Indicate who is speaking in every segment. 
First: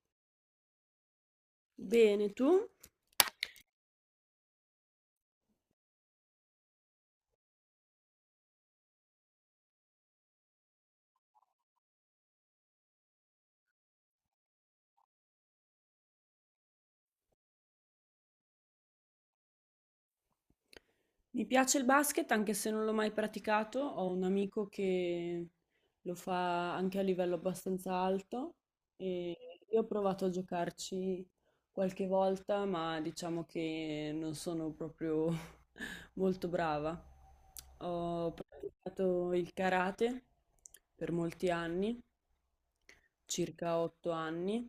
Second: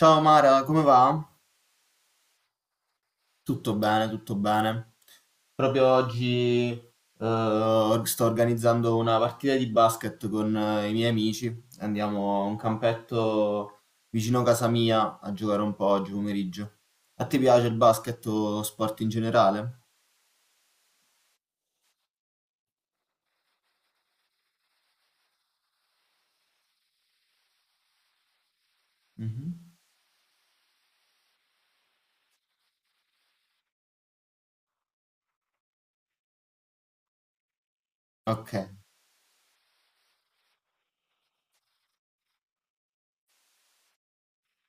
Speaker 1: Ciao Mara, come va?
Speaker 2: Bene, tu?
Speaker 1: Tutto bene, tutto bene. Proprio oggi sto organizzando una partita di basket con i miei amici. Andiamo a un campetto vicino a casa mia a giocare un po' oggi pomeriggio. A te piace il basket o lo sport in generale?
Speaker 2: Mi piace il basket anche se non l'ho mai praticato. Ho un amico che lo fa anche a livello abbastanza alto e
Speaker 1: Mhm.
Speaker 2: io ho provato a giocarci qualche volta, ma diciamo che non sono proprio molto brava. Ho
Speaker 1: Ok.
Speaker 2: praticato il karate per molti anni, circa 8 anni.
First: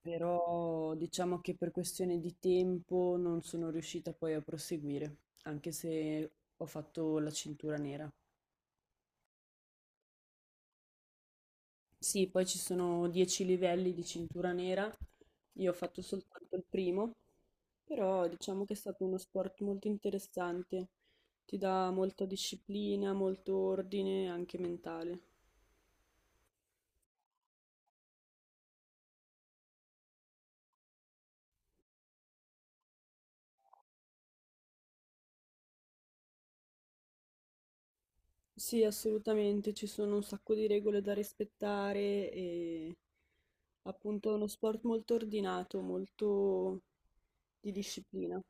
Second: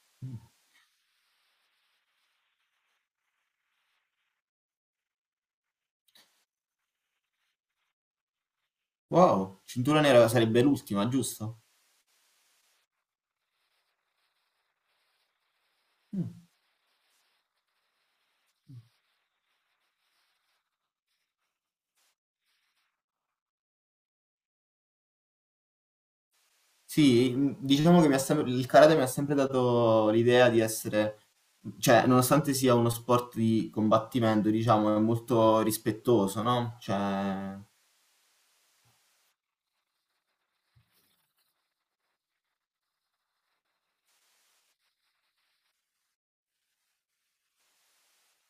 Speaker 2: Però diciamo che per questione di tempo non sono riuscita poi a proseguire, anche se ho fatto la cintura nera.
Speaker 1: Wow, cintura nera sarebbe l'ultima, giusto?
Speaker 2: Sì, poi ci sono 10 livelli di cintura nera, io ho fatto soltanto il primo, però diciamo che è stato uno sport molto interessante, ti dà molta disciplina, molto ordine, anche mentale.
Speaker 1: Sì, diciamo che il karate mi ha sempre dato l'idea di essere, cioè, nonostante sia uno sport di combattimento, diciamo, è molto rispettoso, no? Cioè,
Speaker 2: Sì, assolutamente, ci sono un sacco di regole da rispettare e appunto è uno sport molto ordinato, molto di disciplina.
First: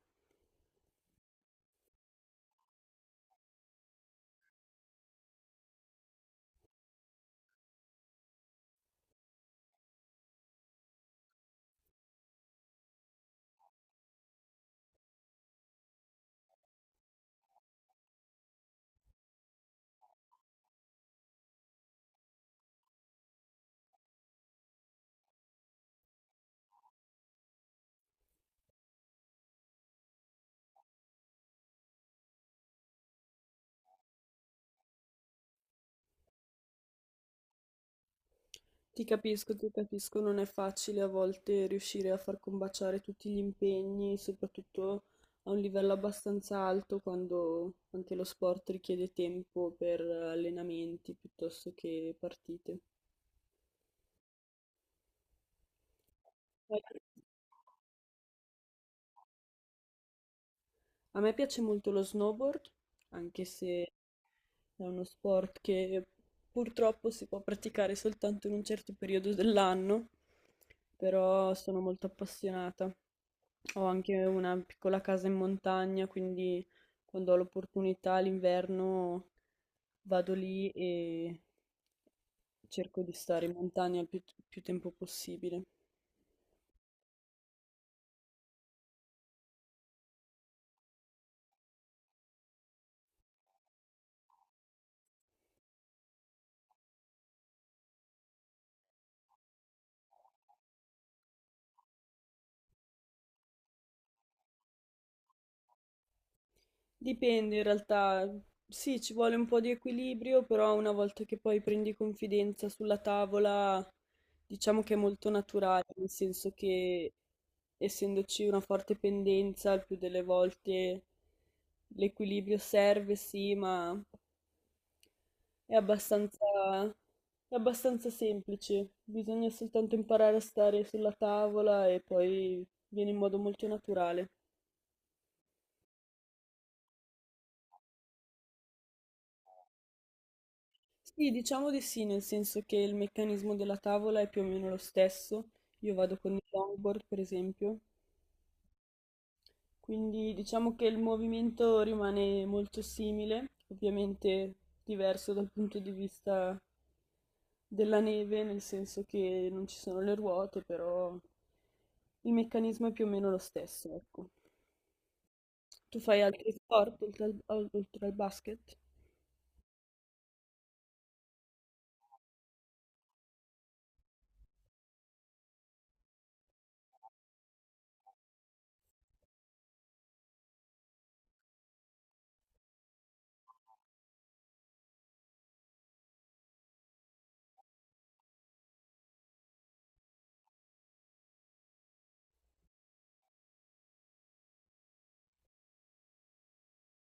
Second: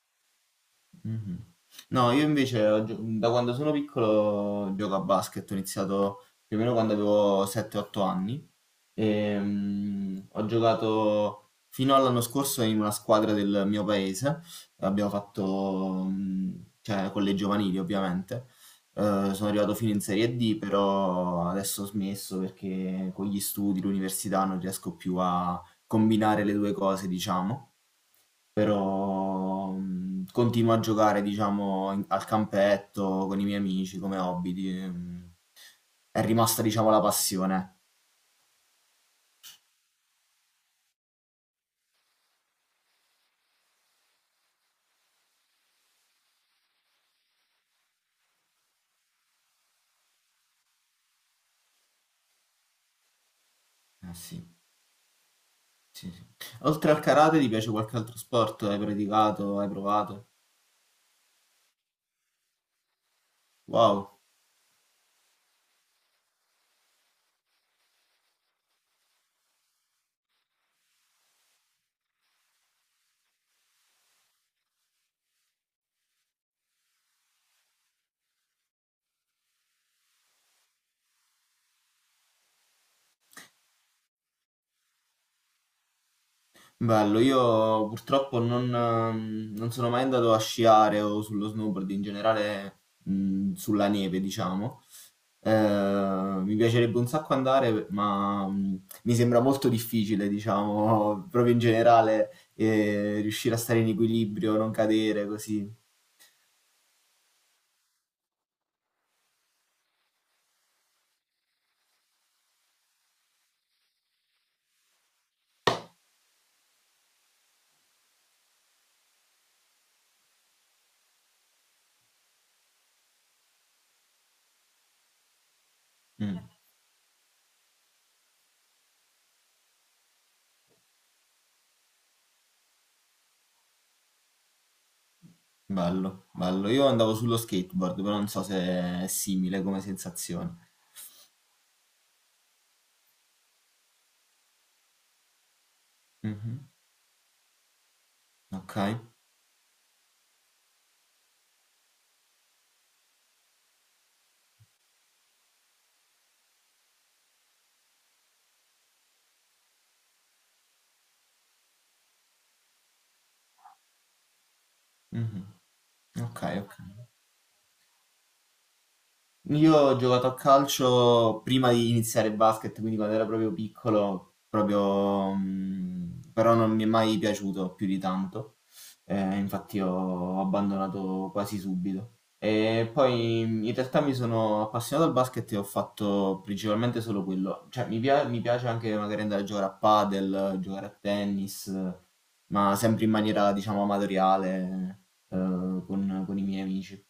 Speaker 1: mh-mh. No, io invece ho gio da quando sono piccolo gioco a basket, ho iniziato più o meno quando avevo 7, 8 anni. Ho giocato fino all'anno scorso in una squadra del mio paese, abbiamo fatto, cioè con le giovanili ovviamente. Sono arrivato fino in Serie D, però adesso ho smesso perché con gli studi, l'università non riesco più a combinare le 2 cose, diciamo, però continuo a giocare, diciamo, in- al campetto con i miei amici come hobby. È rimasta, diciamo, la passione.
Speaker 2: Ti capisco, non è facile a volte riuscire a far combaciare tutti gli impegni, soprattutto a un livello abbastanza alto quando anche lo sport richiede tempo per allenamenti piuttosto che partite.
Speaker 1: Eh sì, sì, sì. Oltre al karate, ti piace qualche altro sport? Hai praticato? Hai provato?
Speaker 2: A me piace molto lo snowboard, anche se
Speaker 1: Wow.
Speaker 2: è uno sport che purtroppo si può praticare soltanto in un certo periodo dell'anno, però sono molto appassionata. Ho anche una piccola casa in montagna, quindi quando ho l'opportunità l'inverno vado lì e cerco di stare in montagna il più tempo possibile.
Speaker 1: Bello, io purtroppo non sono mai andato a sciare o sullo snowboard in generale, sulla neve, diciamo. Mi piacerebbe un sacco andare, ma mi sembra molto difficile, diciamo, proprio in generale, riuscire a stare in equilibrio, non cadere così.
Speaker 2: Dipende in realtà, sì, ci vuole un po' di equilibrio, però una volta che poi prendi confidenza sulla tavola, diciamo che è molto naturale, nel senso che essendoci una forte pendenza, il più delle volte l'equilibrio serve, sì, ma è
Speaker 1: Mm,
Speaker 2: abbastanza, è abbastanza semplice. Bisogna soltanto imparare a stare sulla tavola e poi viene in modo molto naturale.
Speaker 1: bello, bello. Io andavo sullo skateboard, però non so se è simile come sensazione.
Speaker 2: Sì, diciamo di sì, nel senso che il meccanismo della tavola è più o meno lo stesso. Io vado con il
Speaker 1: Mhm,
Speaker 2: longboard, per esempio,
Speaker 1: ok,
Speaker 2: quindi diciamo che il movimento rimane molto simile, ovviamente diverso dal punto di vista della neve, nel senso che non ci sono le ruote, però il meccanismo è più o meno lo stesso, ecco.
Speaker 1: mhm,
Speaker 2: Tu fai
Speaker 1: ok,
Speaker 2: altri
Speaker 1: ok.
Speaker 2: sport oltre al basket?
Speaker 1: Io ho giocato a calcio prima di iniziare il basket, quindi quando ero proprio piccolo, proprio, però non mi è mai piaciuto più di tanto. Infatti ho abbandonato quasi subito. E poi in realtà mi sono appassionato al basket e ho fatto principalmente solo quello. Cioè, mi piace anche magari andare a giocare a padel, giocare a tennis, ma sempre in maniera, diciamo, amatoriale, eh, con i miei amici.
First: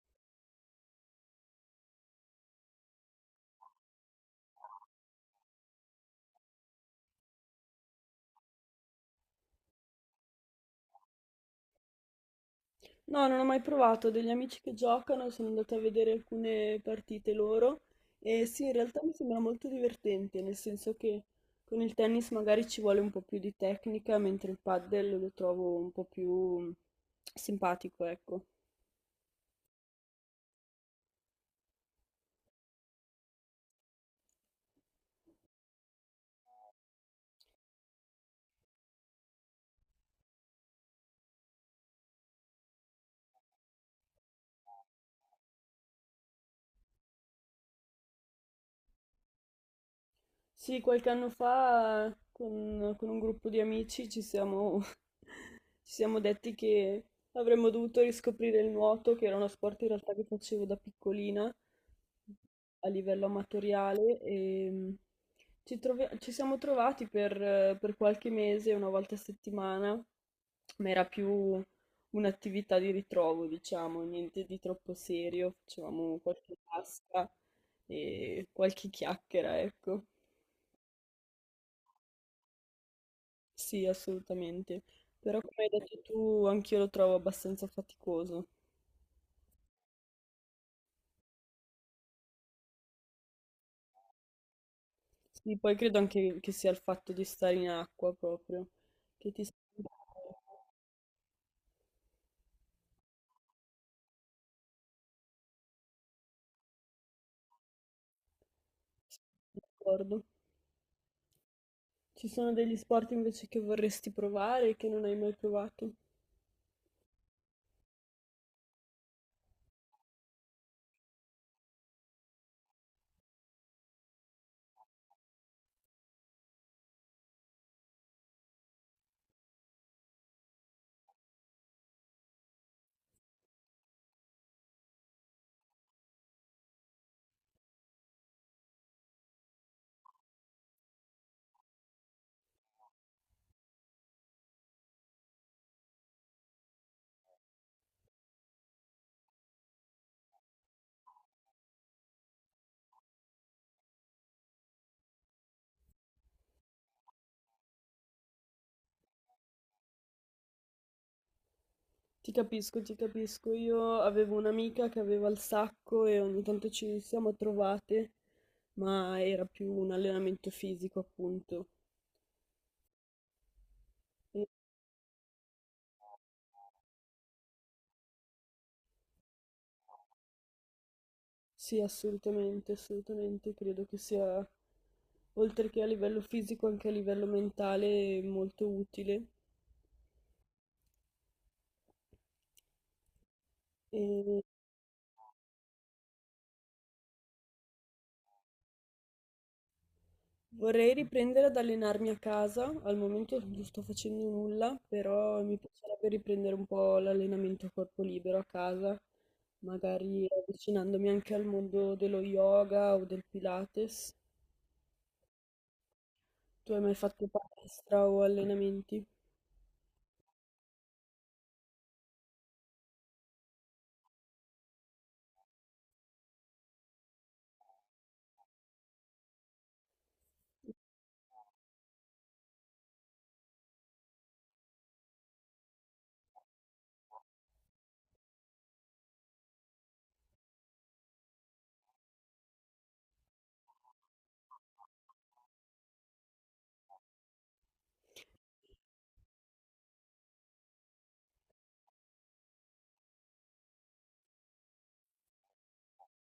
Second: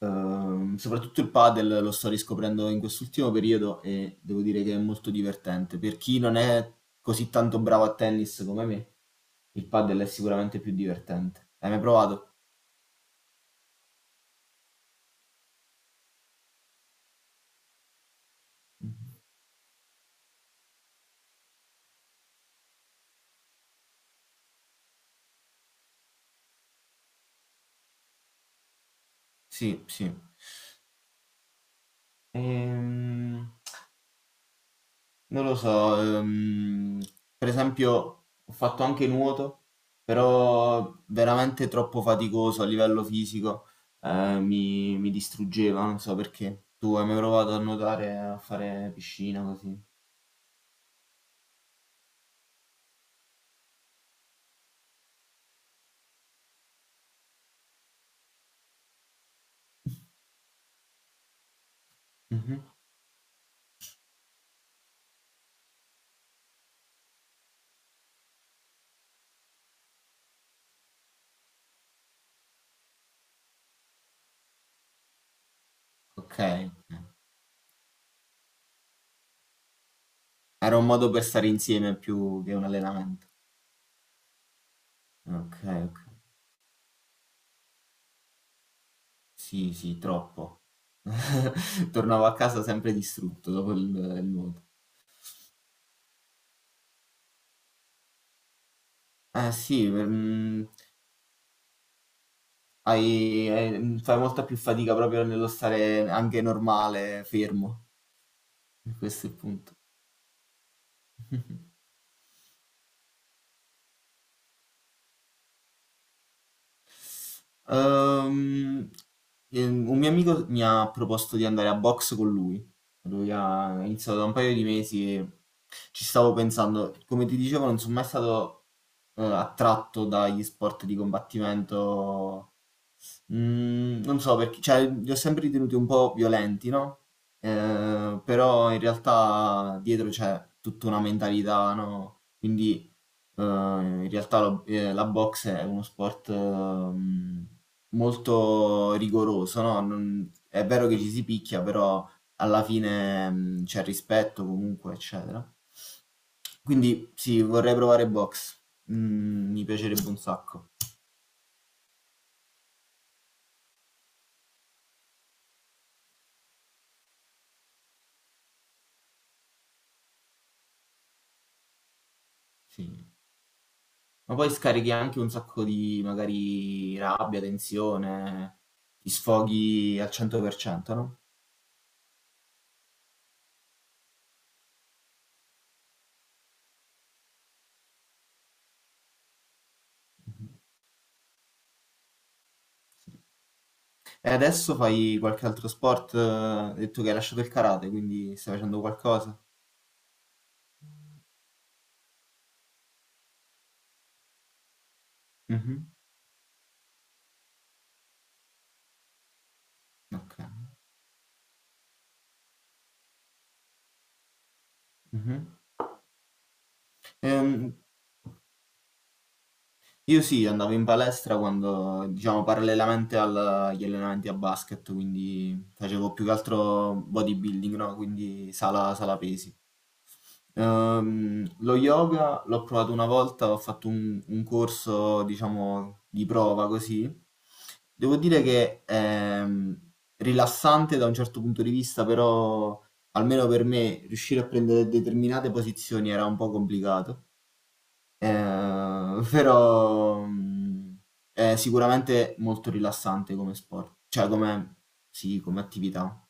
Speaker 1: Soprattutto il padel lo sto riscoprendo in quest'ultimo periodo e devo dire che è molto divertente. Per chi non è così tanto bravo a tennis come me, il padel è sicuramente più divertente. Hai mai provato?
Speaker 2: No, non ho mai provato, ho degli amici che giocano, sono andata a vedere alcune partite loro e sì, in realtà mi sembra molto divertente, nel senso che con il tennis magari ci vuole un po' più di tecnica, mentre il padel lo trovo un po' più simpatico, ecco.
Speaker 1: Sì, sì. Ehm, Non lo so, per esempio ho fatto anche nuoto, però veramente troppo faticoso a livello fisico, mi distruggeva, non so perché. Tu hai mai provato a nuotare, a fare piscina così?
Speaker 2: Sì, qualche anno fa con un gruppo di amici ci siamo, ci siamo detti che avremmo dovuto riscoprire il nuoto, che era uno sport in realtà che facevo da piccolina
Speaker 1: Mhm.
Speaker 2: a livello amatoriale e ci siamo trovati per qualche mese, una volta a settimana, ma era più un'attività di ritrovo, diciamo, niente di troppo serio, facevamo
Speaker 1: Ok,
Speaker 2: qualche
Speaker 1: ok.
Speaker 2: tasca e qualche chiacchiera, ecco.
Speaker 1: Era un modo per stare insieme più che un allenamento.
Speaker 2: Sì, assolutamente. Però
Speaker 1: Ok,
Speaker 2: come hai
Speaker 1: ok.
Speaker 2: detto tu, anch'io lo trovo abbastanza faticoso.
Speaker 1: Sì, sì, troppo. Tornavo a casa sempre distrutto dopo il nuoto.
Speaker 2: Sì, poi credo anche che sia il fatto di stare in acqua proprio, che ti
Speaker 1: Ah
Speaker 2: senti.
Speaker 1: sì, fai molta più fatica proprio nello stare anche normale, fermo. Questo è il punto.
Speaker 2: D'accordo. Ci sono degli sport invece che vorresti provare e che non hai mai provato?
Speaker 1: Ehm, un mio amico mi ha proposto di andare a box con lui. Lui ha iniziato da un paio di mesi e ci stavo pensando. Come ti dicevo, non sono mai stato attratto dagli sport di combattimento. Non so perché, cioè li ho sempre ritenuti un po' violenti, no, però in realtà dietro c'è tutta una mentalità, no, quindi, in realtà lo la box è uno sport, molto rigoroso, no, non è vero che ci si picchia, però alla fine, c'è rispetto comunque, eccetera. Quindi sì, vorrei provare box. Mi piacerebbe un sacco,
Speaker 2: Ti capisco, ti capisco. Io avevo un'amica che aveva il sacco e ogni tanto ci siamo trovate, ma era più un allenamento fisico, appunto.
Speaker 1: sì. Ma poi scarichi anche un sacco di magari rabbia, tensione, ti sfoghi al 100%, no?
Speaker 2: Sì, assolutamente, assolutamente. Credo che sia, oltre che a livello fisico, anche a livello mentale, molto utile.
Speaker 1: E
Speaker 2: E
Speaker 1: adesso fai qualche altro sport, hai detto che hai lasciato il karate, quindi stai facendo qualcosa?
Speaker 2: vorrei riprendere ad allenarmi a casa. Al momento non sto facendo nulla, però mi
Speaker 1: Mhm.
Speaker 2: piacerebbe riprendere un po' l'allenamento a corpo libero a casa, magari
Speaker 1: Ok.
Speaker 2: avvicinandomi anche al mondo dello yoga o del Pilates.
Speaker 1: Mhm.
Speaker 2: Tu hai mai fatto
Speaker 1: Ehm,
Speaker 2: palestra o allenamenti?
Speaker 1: io sì, andavo in palestra quando, diciamo, parallelamente agli allenamenti a basket, quindi facevo più che altro bodybuilding, no? Quindi sala pesi. Lo yoga l'ho provato una volta, ho fatto un corso, diciamo, di prova così. Devo dire che è ehm, rilassante da un certo punto di vista, però almeno per me riuscire a prendere determinate posizioni era un po' complicato. Eh, però è sicuramente molto rilassante come sport, sì, come attività.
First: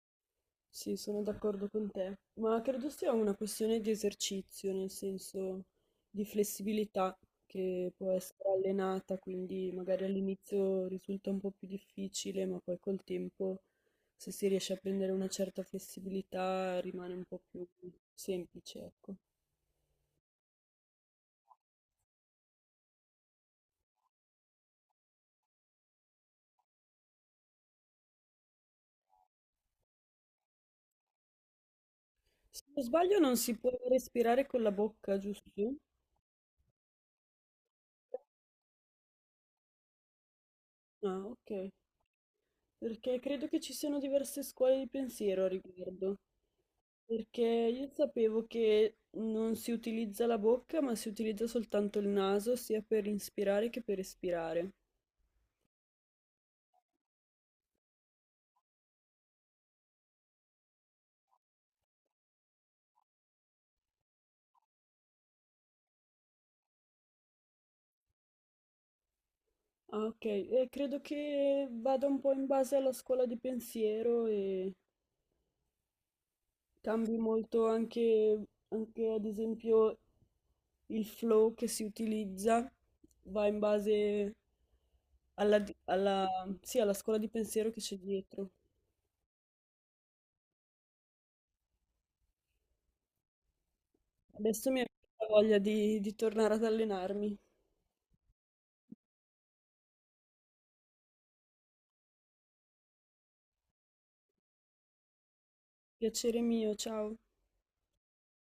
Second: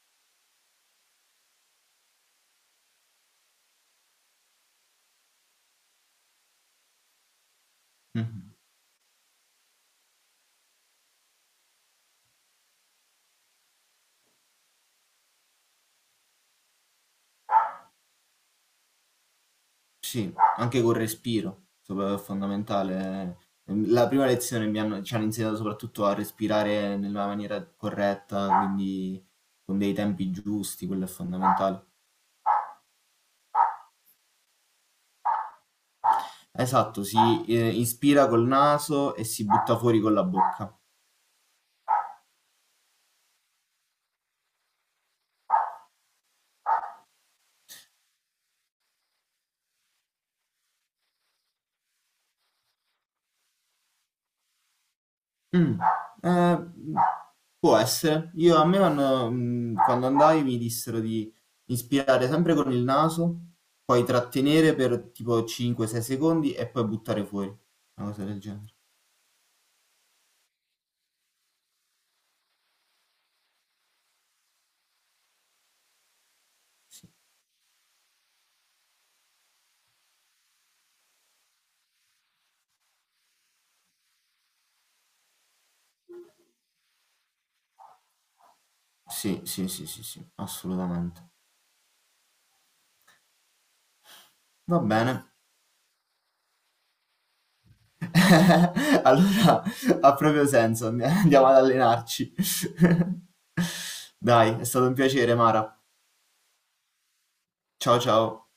Speaker 2: Sì, sono d'accordo con te, ma credo sia una questione di esercizio, nel senso di flessibilità che può essere
Speaker 1: Mhm.
Speaker 2: allenata, quindi magari all'inizio risulta un po' più difficile, ma poi col tempo, se si riesce a prendere una certa flessibilità, rimane un po' più semplice, ecco.
Speaker 1: Sì, anche col respiro, è fondamentale. La prima lezione ci hanno insegnato soprattutto a respirare nella maniera corretta, quindi con dei tempi giusti, quello è fondamentale.
Speaker 2: Se non sbaglio non si può respirare con la bocca, giusto?
Speaker 1: Esatto, si ispira col naso e si butta fuori con la bocca.
Speaker 2: Ah, ok, perché credo che ci siano diverse scuole di pensiero a riguardo. Perché io sapevo che non si utilizza la bocca, ma si utilizza soltanto il naso, sia per inspirare che per espirare.
Speaker 1: Mm, eh, Può essere. Io a me vanno- mm, quando andai mi dissero di inspirare sempre con il naso, poi trattenere per tipo 5-6 secondi e poi buttare fuori, una cosa del genere.
Speaker 2: Ah, ok, e credo che vada un po' in base alla scuola di pensiero e
Speaker 1: Sì,
Speaker 2: cambi molto anche, anche ad esempio il flow che si utilizza, va in base alla, sì, alla scuola di pensiero che c'è dietro.
Speaker 1: sì, sì, sì, sì, sì, assolutamente.
Speaker 2: Adesso mi
Speaker 1: Va
Speaker 2: è
Speaker 1: bene.
Speaker 2: venuta voglia di tornare ad allenarmi.
Speaker 1: Allora ha proprio senso, andiamo ad allenarci. Dai, è stato un piacere, Mara.
Speaker 2: Piacere mio, ciao.
Speaker 1: Ciao ciao.